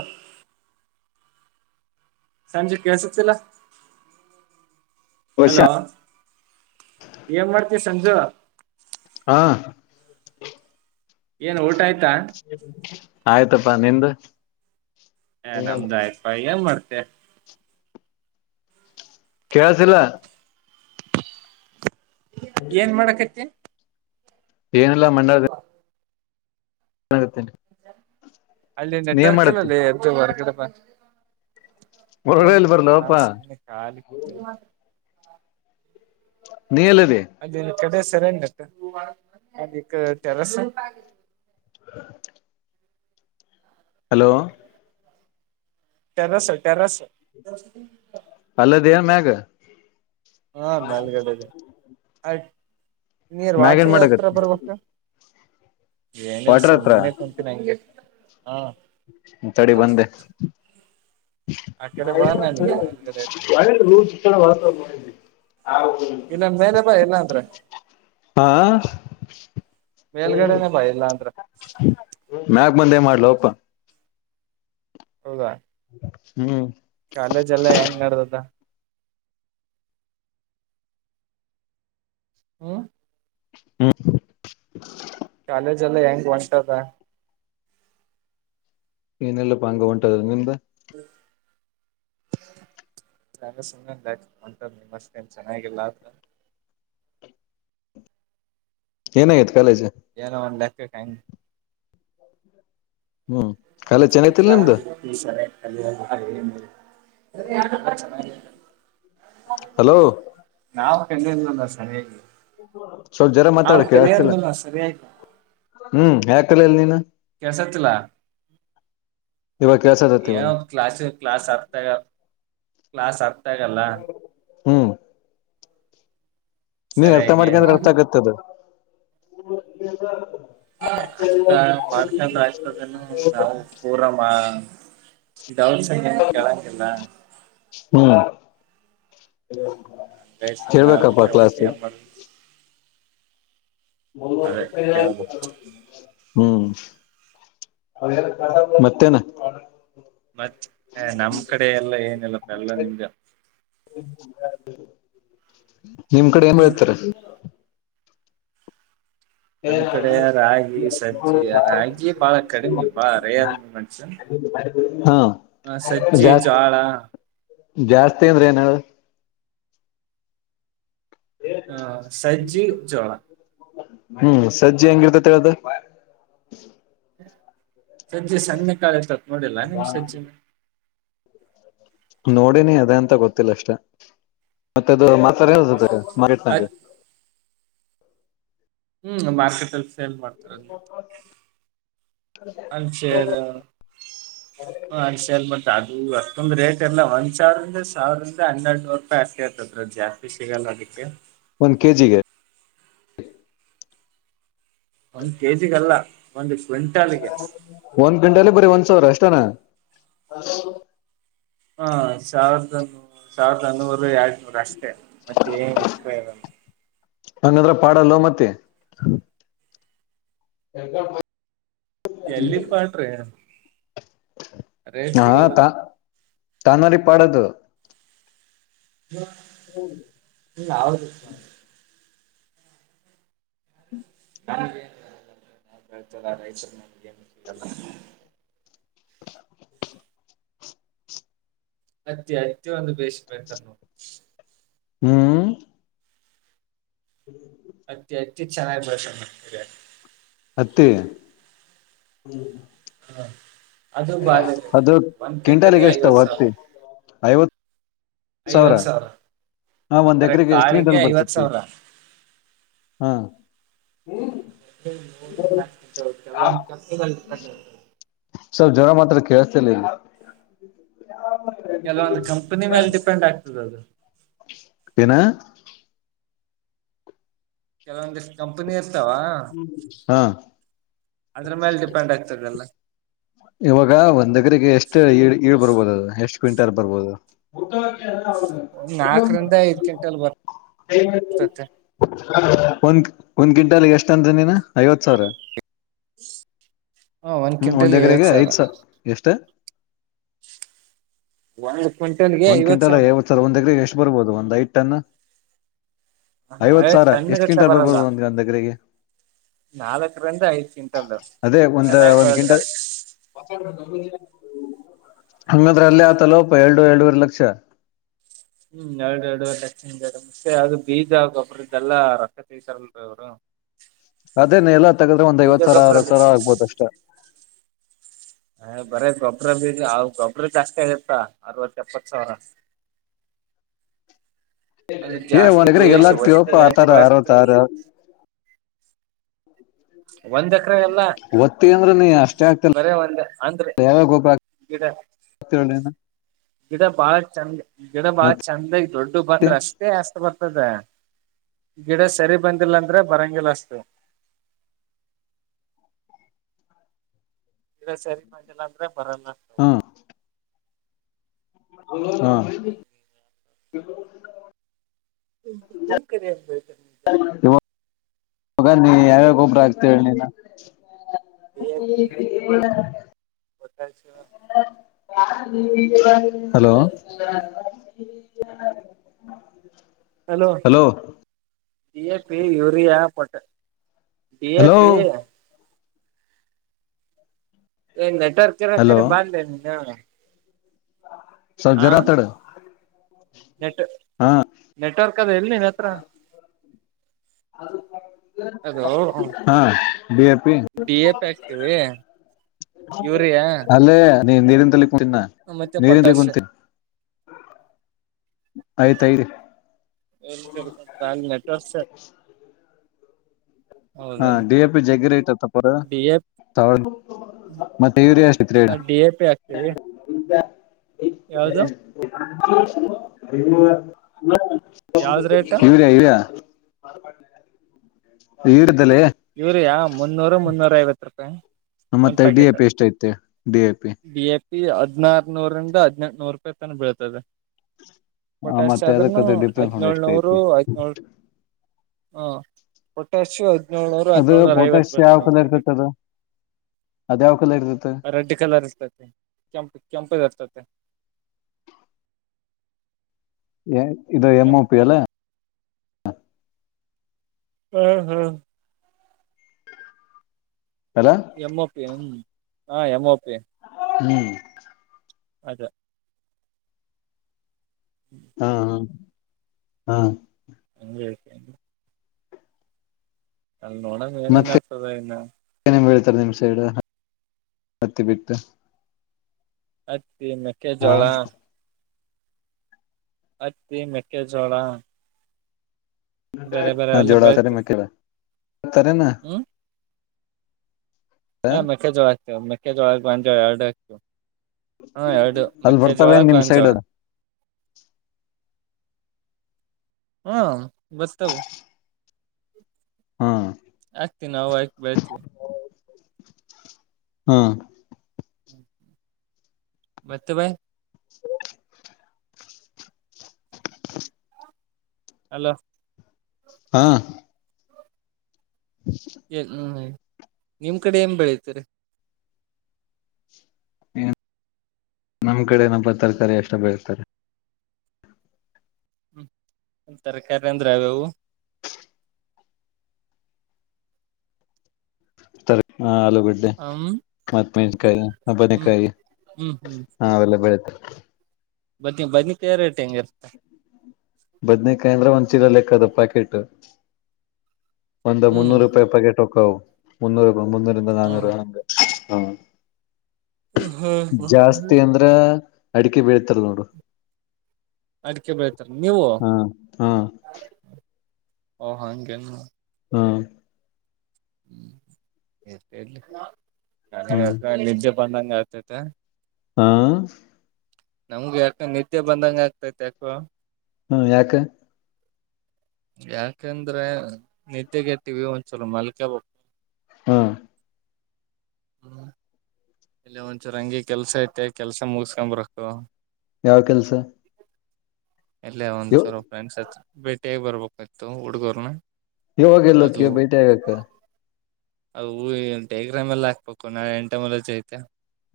ಹ ಸಂಜೆ ಕಸತಿಲ್ಲ ವರ್ಷ ಹಲೋ ಏನ್ ಮಾಡ್ತಿ ಸಂಜು ಹಾ ಏನು ಊಟ ಆಯ್ತಾ ಆಯ್ತಪ್ಪಾ ನಿಂದು ಹ ನಮ್ದು ಆಯ್ತು ಏನ್ ಮಾಡ್ತೆ ಕೇಳಸಿಲ್ಲ ಏನ್ ಮಾಡಕತಿ ಏನಲ್ಲಾ ಮ್ಣ ಹಾಗತ್ತೇನೆ ಅಲ್ಲಿ ನೆಟ್ವರ್ಕ್ ಎಲ್ಲಲ್ಲಿ ಎರ್ತೇರ್ಗಡಪ ಏನ ಹೊರಗಲ್ಲಿ ಇಲ್ಲಪ್ಪ ಬರ್ಲಪ್ಪಾ ನಾನನ್ಸಮ್ಮನೆ ಖಾಲಿ ಪ ನೀ ಎಲ್ಲದೆ ಇ ಕಡೆ ಸೆರೆಂಡ ಟೆರೆಸ್ [inaudible] ಹಲೋ ಟೆರೇಸ್ ಟೆರೇಸ್ ಅಲ್ಲಿದ್ದೀಯ ಮ್ಯಾಗ ಹಾ ಮೇಲ್ಗಡೆ ಇದೀನಿ ನೀರ್ ಮ್ಯಾಗ ಏನ್ ವಾಟರ್ ಹತ್ರ ಮಾಡಕತ್ತಿ ಬರ್ಬೇಕ ಏನನ್ ವಾಟ್ರ ಹತ್ರ ಸುಮ್ನೆ ಕುಂತ ನಂಗೆ ತಡಿ ಬಂದೆ ಆ ಕಡೆ ಬಾ ನಾನು ನ ಮೇಲ್ಗಡೆ ಇರ್ತೀನಿ ಚಿ ಹ ಇಲ್ಲ ಮೇಲೆ ಬಾ ಇಲ್ಲ ಅಂದ್ರ ಹಾ ಮೇಲ್ಗಡೆನ ಬಾ ಎಲ್ಲಾ ಅಂದ್ರ ಮ್ಯಾಗ ಬಂದೆ ಮಾಡ್ಲಪ್ಪ ಹೌದಾ ಹ್ಮ್ ಕಾಲೇಜ್ ಎಲ್ಲಾ ಹೆಂಗ್ ನಡ್ದದ ಹ್ಮ ಹ್ಮ ಕಾಲೇಜ್ ಎಲ್ಲ ಹೆಂಗ ವಷ್ಟ ಅದ ಏನೆಲ್ಲ ಪ ಅಂಗ ಉಂಟದ ನಿಮ್ದ ಹ್ಮ ಚ ಸುಮ್ಮಂಟ ನಿ ಮಸ್ನ್ ಚೆನ್ನಾಗಿಲ್ಲ ಅ ಏನಾಗತೆ ಏನೋ ಒಂದ್ ಲೆಕ್ಕ ಯ ಹ್ಮ ಚ ಚ ಹಲೋ ಸ ಸ್ವಲ್ಪ ಜ್ವರ ಮಾತಾಡಕ್ಕೆತಿಲ್ಲ ಸರಿಯಾಗಿ ಹ್ಮ್ ಯಾಕಲ ಇಲ್ ನೀನು ಕಸ ಚಲ ಇವಾಗ ಕೆಲ್ಸದತ್ ಯ ಇವಾಗ ಕ್ಲಾಸ ಕ್ಲಾಸ ಆತ ಕ್ಲಾಸ್ ಆಗ್ತಾಗಲ್ಲ ಹ್ಮ್ ನೀ ಅರ್ಥ ಸರಿಯಾಗಿ ಮಾಡ್ಕಂದ್ರೆ ಅರ್ಥ ಆಗತ್ತದ ಆಗ್ತಾ ಮಾಡ್ಕಂದ್ರ ಆಗ್ತದನ್ನು ನಾವು ಪೂರ ದೌರ್ ಸಂಖ್ಯ ಕೆಳಕಿಲ್ಲ ಹ ಅಚತ್ತ ಅಮ್ಮ ಹ್ಮ್ ಕೇಳ್ಬೇಕು ಮತ್ತೇನಾ ಮತ್ತ ನಮ್ ಕಡೆ ಎಲ್ಲಾ ಏನಿಲ್ಲಪ್ಪ ಎಲ್ಲ ನಿಮ್ದ ನಿಮ್ ಕಡೆ ಏನ್ ಹೇಳ್ತಾರೆ ನಮ ಕಡೆ ರಾಗಿ ಸಜಜಿ ರಾಗಿ ಬಾಳ ಕಡಿಮೆ ಬಾಳ ರೇರ್ ಮೂಮೆಂಟ್ಸ ಹಾ ಜಾಸ್ತಿ ಜಾಸ್ತಿ ಅಂದ್ರೆ ಏನ ಹ ಸಜ್ಜಿ ಜೋಳ ಹ್ಮ್ ಸಜ್ಜಿ ಹೆಂಗಿರ್ತತಿಳ್ದ ಸಜ್ಜೆ ಸಣ್ಣ ಕಾಳತತ್ ನೋಡಿಲ್ಲಾ ನಿಮ್ ಸಜ್ಜೆ ನೋಡಿನಿ ಅದೇ ಅಂತ ಗೊತ್ತಿಲ್ಲ ಅಷ್ಟೇ ಮತ್ತದು ಸರಿ ಹತತ ಮಾರಟ್ ನಕ [unintelligible] ಹ್ಮ್ ಮಾರ್ಕೆಟ್ ಅಲ್ಲಿ ಸೇಲ್ ಮಾಡ್ [unintelligible] - [inaudible] [unintelligible] ಒಂದ್ ರೇಟ್ ಎಲ್ಲ ಒಂದ್ ಸಾವಿರದಂದ ಸಾವಿರದಂದ ಹನ್ನೆರಡು ನೂರು ರೂಪಾಯಿ ಅಸ್ತಿ ಆಯತದದು ಜಾಸ್ತಿ ಸಿಗಲ್ಲ ಅದಕ್ಕೆ [unintelligible] ಒಂದ್ ಕೆಜಿಗೆ [unintelligible] ಒಂದ್ ಕೆಜಿಗಲ್ಲ ಒಂದ್ಷ್ಟ [unintelligible] ಒಂದು ಕಂಟಲ್ಲಿ ಬರ ಒಂದು ಸಾವರ ಅಷ್ಟತಾನ [unintelligible] ಹಾ ಸಾವಿರದ ಸಾವಿರದನ್ನೂರು ಎರ [unintelligible] ಷ್ಟೆ ಮತ್ತೆ ಏನ್ ಇತನ್ನು [unintelligible] ಹಂಗಂದ್ರ ಪಾಡಲ್ಲ ಮತ್ತೆ [unintelligible] ಎಲ್ಲಿಪ್ಪಾಟ್ರಿ [unintelligible] ಹಾ ತಾ ತಾಾನರಿ ಪಡದು [unintelligible] ಹ್ಮ ಹ ಅವ್ರ ನ ನ್ ನಾನ್ ಹತಲ್ಲ ರೈತರು ನಮಗೆ ಏನ್ ಸಿಗಲ್ಲ [unintelligible] ಅತ್ತ ಅತ್ಯ ಅಂದು ಬಸಿ ತನ್ನ [unintelligible] ಹ್ಮ್ [unintelligible] ಹ್ಮ [unintelligible] ಅತಿ ಅತಿ ಚನ್ನ ಬಷ [unintelligible] ಹತ್ತ [unintelligible] ಹ್ಮ [unintelligible] ಅದು ಕ್ವಿಂಟಲ್ಗೆ ಎಷ್ಟು ಐವತ್ ಸಾವಿರ ಹತ್ತಿ [unintelligible] ಐವತ್ತು ಸಾವಿರ ಹಾ ಒಂದ್ ಬರೇ ಎಕರೆಗೆ ಎಷ್ಟ್ ಕಾಳಿಗೆ ಗಂಟಲ್ಲಿ ಐವತ್ ಬರ್ತತಿ [unintelligible] ಸಾವಿರ ಹಾ [unintelligible] ನರ [inaudible] ಸರ್ ಜರ ಮಾತ್ರ ಕೇಳುತ್ತಿಲ್ಲ [unintelligible] ಕೆಲವೊಂದಂದು ಕಂಪನಿ ಮೇಲೆ ಡಿಪೆಂಡ್ ಆಗ್ತದ ಅದು [unintelligible] ನ [inaudible] ಚಲ ಕಂಪನಿ [unintelligible] ವಾ ಹಾ ಅದ್ರ ಮೇಲೆ ಡಿಪೆಂಡ್ ಆಗ್ತಿಲ್ಲ [unintelligible] ಇವಾಗ ಒಂದಗ್ರಿಗೆ ಎಷ್ಟು ಈ ಈಳ್ ಬರ್ಬಹದು ಅದು ಎಷ್ಟ್ ಕ್ವಿಂಟಲ್ ಬರ್ಬೋದು [unintelligible] ಅವ ಒಂದ್ ನಾಲ್ಕರಿಂದ ಐದ್ ಕ್ವಿಂಟಲ್ ಬರ್ತತೆ [unintelligible] ಒಂದು [unintelligible] ಒಂದ್ ಕ್ವಿಂಟಲ್ ಎಷ್ಟ ಅಂದ ನೀನ ಐವತ್ ಸಾವಿರ [unintelligible] ಹ ಹ್ಮ್ ಒಂದ್ ಕ್ವಿಂಟಲ್ಗೆ ಎಕರೆಗೆ ಐವತ್ ಐದ ಸಾವಿರ ಸ ಎಷ್ಟೇ [unintelligible] ಒಂದು [unintelligible] ಒಂದ್ ಕ್ವಿಂಟಲ್ ಯಾವ ಸರ್ ಒಂದ್ ಎಗ್ರ ಎಷ್ಟು ಬರ್ಬೋದು ಒಂದ್ ಐದು ಟನ್ [unintelligible] ಐವತ್ ಹಳೆ ಸಾವಿರ ಟನ್ ಎಷ್ಟ ಗಟ್ಲೆ ಕ್ವಿಂಟಲ್ ಬರಲ್ಲ ಬರ್ಬೋದು ಒಂದು ನನ್ನ ದಗಗೆ [unintelligible] ನಾಲ್ಕರಿಂದ ಐದ ಕ್ವಿಂಟಲ್ ಅದೇ ಚೆನ್ನಾಗ್ ಬಳದ್ರ [unintelligible] ಹಂಗಾದ್ರ ಅಲ್ಲೇ ಆತಲ್ಲವಪ್ಪ ಎರಡು ಎರಡೂರ್ ಲಕ್ಷ ಹ್ಮ್ ಎರಡು ಎರಡುಕ್ಷ ಎರಡು ಮತ್ತೆ ಅದು ಬೀಜ ಬೀಜಗಿಬುರುದಲ್ಲ ರೊಕ್ಕ ತಸಾರಲ್ರಿೀ ಅವ್ರು [unintelligible] ಅದೇನ ಎಲ್ಲ ತೆಗುದ್ರೆ ಒಂದ್ ಬೀಜ ಐವತ್ ಸಾವಿರ ಗೊಬ್ರ ಅರವತ್ ಸಾವಿರ ಆಗ್ಬೋದ ಅಷ್ಟ [unintelligible] ಹ ಬರ ಗೊಬ್ಬ್ರ ಬೀ ಗೊಬ್ಬ್ರ ಜಾಸ್ತಿ ಆತ್ತ ಅರವತ್ತ ಎಪ್ಪತ್ ಸಾವಿರ [unintelligible] [inaudible] ಅಂದ್ರೆ ಏ ಜಾಸ್ತಿ ಒಣಗ್ರ ಎಲ್ಲ ಬೇಷ್ ಆಕ್ತಿವಪ್ಪ ಒತ್ತಿಗೆ ಹಾಕಿ ಆತರ ಆರ ಬೆಳಸ್ತ ತಾರ [unintelligible] ಒಂದ [unintelligible] ಒತ್ತಿ ಅಂದ್ರ ನೀ ಅಷ್ಟೇ ಆಗ್ತಿಲ್ಲ ಬರೇ ಒಂದ್ ಅಂದ್ರೆ ಯ ಗೋಪ [unintelligible] ಗಿಡ ಹತ್ತಳ್ಳನ [unintelligible] ಗಿಡ ಬಾಳ ಚಂದ ಗಿಡ ಬಾಳ ಚಂದ ದೊಡ್ಡು ಬಂದ್ರೆ ಅಷ್ಟೇ ಅಸ್ ಬರ್ತದ [unintelligible] ಗಿಡ ಸರಿ ಬಂದಿಲ್ಲಂದ್ರೆ ಬರಂಗಿಲ್ಲಷ್ಟತ [unintelligible] ಈರ ಸರಿ ಮಾಡಿಲ್ಲ ಅಂದ್ರೆ ಬರನ್ಗಗ್ತವೆ ಹ್ಮ ಹಾ ಹ ನಿಮ್ ಕಡೆ ಏನ್ ಬೆಳಿತಾರ ನೀವು ಜಾಸ್ತಿ [unintelligible] ಹ ನೀ ಯಾವಾಗ ಒಬರ ಆಗ್ತ ನೀ [unintelligible] ಹ ಬತ್ತಾಯಸ [unintelligible] ಹಲೋ ಮತ್ತೆ [unintelligible] ಯೂರಿಯಾ ಹಲೋ ಎಪಿ ಯೂರಿಯಾ ಪಟ್ಟ ಹಲೋ ಎಪಿ ಏನ್ ನೆಟ್ವರ್ಕ್ ಹಲೋ ಇರತೆ ಬಂದೇ ನೀ ಸರ್ ಜರಾ ತಡ ನೆಟ್ ನೆಟ್ವರ್ಕ್ ಅದ ಎಲ್ಲಿ ನೀನ್ ಹತ್ರ ಅದು ಅದು ಹಾ ಬಿಎಪಿ ಡಿ ಎ ಪಿ ಹಾಕ್ತಿವಿ ಯೂರಿಯಾ ಅಲ್ಲೇ ನೀ ನೀರಿಿಂದಲ್ಲಿ ಕುಂತೀ ಮತ್ತೆ ನೀರಿಿಂದಲ್ಲಿ ಪೊಟ್ಯಾಷ್ ಕುಂತೀಿ [unintelligible] ಹಾ ಹೌದೇನು ಡಿ ಎ ಪಿ ಜಗ್ಗಿರಿ ಐತತ್ತಪ್ಪರ ಡಿ ಎ ಮತ್ತೆ ಇವರಿ ಎಷ್ಟು ಗ್ರೇಟ್ ಆಗ್ತೇವಿ ಯಾವ್ದ್ ರೇಟ್ [unintelligible] ಇವಾರಿಯ ಇವರಿಯಾ ಮುನ್ನೂರು ಮುನ್ನೂರ ಐವತ್ ರೂಪಾಯಿ ಒಂದ್ ಮತ್ತೆ ಡಿ ಎ ಪ್ಯಾಕೆಟ್ ಪಿ ಎಷ್ಟ ಐತೆ ಡಿ ಎ ಪಿ ಈ ಹದ್ಾರನೂರಂದ ಹದ್ಿನಂನೂರು ರೂಪಾಯಿ ತನ ಬೀಳ್ತದೆ ಪೊಟ್ಯಾಶ ಮತ್ತೆ ಆದದ್ರನು ಅದಕ್ಕದು ಡಿಫ್ರೆನ್ಸ್ ಎಷ್ಟ ಹದ್ನಳ್ನೂರು ಐತಿ ಹದಿನಳ್ ಹಾ ಪೊಟ್ಯಾಾಸು ಹದಿನೇಳಳ್ನೂರು ಅದು ಹದ್ನೇಳಳ್ನೂರ ಐವತ್ತು ಪೊಟ್ಯಾಶ್ ಯಾವ ಬರ್ತದ ಒಂದ್ ಕಲರ್ ಪ್ಯಾಕೆಟ್ ಇರ್ತೈತಿ ಅದು ಅದ್ಯಾವ ಕಲರ್ ಇರ್ತೈತೆ ರೆಡ್ ಕಲರ್ ಇತ ಕೆಂಪ ಕೆಂಪತ ಇದು ಎಂ ಕೆಂಪು ಪಿ ಅಲ್ಲ ಹ್ಮ್ ಹ್ಮ್ ಅಲ್ಲ ಎಂಓಪಿ ಹ್ಮ ಹ ಎಮಓಪಿ ಹ್ಮ್ ಅದೇ ಹಾ ಹಾ ಹಾ ಹಂಗೆ ಅಲ್ಲಿ ನೋಡಣ ಏನೇನ್ ಮತ್ತೆ ಆಗ್ತದ ಇನ್ನ [unintelligible] ಹತ್ತಿ ಮಕ್ಕೆ ಹಾ ಜೋಳ ಹತ್ತಿ ಮೆಕ್ಕೆೆ ಜೋಳ ಬೆಳಿತೀವಿ ಹ್ಮ್ [unintelligible] ಹ ಮಕ್ಕೆೆಜೋಳ ಆಗ್ತವೆ ಮೆಕ್ಕೆೆ ಜೋಳ ಬಂದ ಎರಡು ಆಗ್ತವೆ ಹಾ ಎರಡು ಅಲ್ಲಿ ಮಕ್ಕೆೆ ಜೋಳ ಬರ್ತಾವೇನ್ ನಿಮ್ ಬಂದ ಸೈಡ್ ಜೋಳ ಅದು ಹ್ಮ ಬಲಿತಾವೋ ಹಾ ಆಾಗ್ತವಿ ನಾವು ಹಾಕಿ ಬೆಳ್ತವಿ ಹಾ [inaudible] ಮತ್ತೆ ಭಾಯ್ [unintelligible] ಅಲೋ ಹಾ ಏ ಹ್ಮ್ ನಿಮ್ ಕಡೆ ಏನ್್ ಬೆಳತರಿ ಏನ್ ನಮ್ ಕಡೆ ನಪ್ಪ ತರಕಾರಿ ಎಷ್ಟ ಬೆಳ್ತಾರೆ ತರಕಾರಿ ಅಂದರೆ ಯಾವು ಯಾವುದು [unintelligible] ಗಡ್ಡೆ ಹ್ಮ್ ಮತ್ತ ಹ್ಮ್ ಮೆಸಕಾಯಿಬನಕಾಯಿ ಹ್ಮ್ ಹ ಅವೆಲ್ಲ ಬೆಳತೆ ಬದನಿ ಬದನಿ ಕಾಯ ರೇಟ್ ಹೆಂಗ ಇರ್ತ್ತ ಬದನೇಕಾಯಿ ಅಂದ್ರ ಒಂದಚೀಲ ಲೆಕ್ಕ ಅದು ಪ್ಯಾಕೆಟ್ ಒಂದ ಹ್ಮ್ ಮುನ್ನೂರು ರೂಪಾಯಿ ಪಕೆಟ್ ಹಕ್ಕವು ಮುನ್ನೂರುಿ ಮುನ್ನೂರಿಂದ ನಾನೂರು ಹ್ಮ್ ಹಂಗ ಹಾ ಹ್ಮ್ ಜಾಸ್ತಿ ಅಂದ್ರ ಅಡುಕೆ ಬೀಳ ತದ ನೋಡು. ಅಡಿಕೆ ಬೆಳತಾರ ನೀವು ಹಾ ಹಾ ಓ ಹಂಗೇನು. ಹ್ಮ್ ಹಾ [unintelligible] ನಿಜ ಬಂದಂಗಾತತೆ. ಹಾ ನಮ್ಗೆ ಯಾಕ ನಿದ್ದೆ ಬಂದಂಗ ಆಗ್ತೈತ್ ಯಾಕೋ. ಹ್ಮ್ ಯಾಕ? ಯಾಕಂದ್ರೆ ನಿದ್ದೆೆಗೆಡ್ತೀವಿ ಒಂದ್ಸಲ ಮಲ್ಕ ಬೇಕ್. ಹಾ ಹ್ಮ ಇಲ್ಲ ಒಂದ್ಸಲ ಹಂಗೆ ಕೆಲ್ಸ ಐತೆ ಕೆಲ್ಸ ಮುಗಸ್ಕೊಂಡ್ ಬರಕ್ಕು. ಯಾವ್ ಕೆಲ್ಸ? ಇಲ್ಲೇ ಒಂದ್ ಇವ ಚೂರು ಫ್ರೆಂಡ್ಸ್ ಹ ಭೇಟಿಯಾಗಿ ಬರ್ಬೇಕಿತ್ತು ಹುಡ್ಗೂರ್ನ. ಇವಾಗ ಎಲ್ಲೋಕ್ಕಿ ಬೇಟಿ ಆಗಕ್ಕ. ಅ ಡಯಗ್ರಾಮೆಲ್ಲ ಹಾಕ್ಬೇಕು ನಾಳೆ ಎಂಟ [unintelligible] ಐತೆ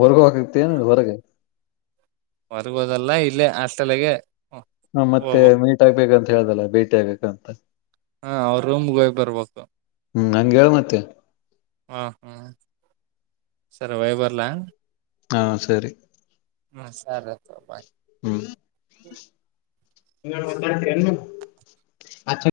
ಹೊರ್ಗೋಕತ್ತಿನ್ ಹೊರಗೆ. ಹೊರ್ಗೋದಲ್ಲ ಇಲ್ಲೆ ಹಸ್ಟೆಲ್ಲಾಗೆ. ಹ ಮತ್ತೆ ಮೀಟ್ ಆಗ್ಬೇಕಂತ ಹೇಳ್ದಲ್ಲ ಬೇಟಿ ಆಗ್ಬೇಕಂತ. ಹ ಅವ್ರ ರೂಮ್ಗೆ ಹೋಗಿ ಬರ್ಬೇಕು ಹ್ಮ್ ಹಂಗ ಹೇಳ್ ಮತ್ತೆ. ಹ ಹ್ಮ್ ಸರಿ ಹೊಯ್ಬರ್ಲಾ. ಹಾ ಸರಿ ಹ್ಮ ಸರಿತ್ ಬಾಯ್. ಹುಂ [unintelligible] ಆಚಿ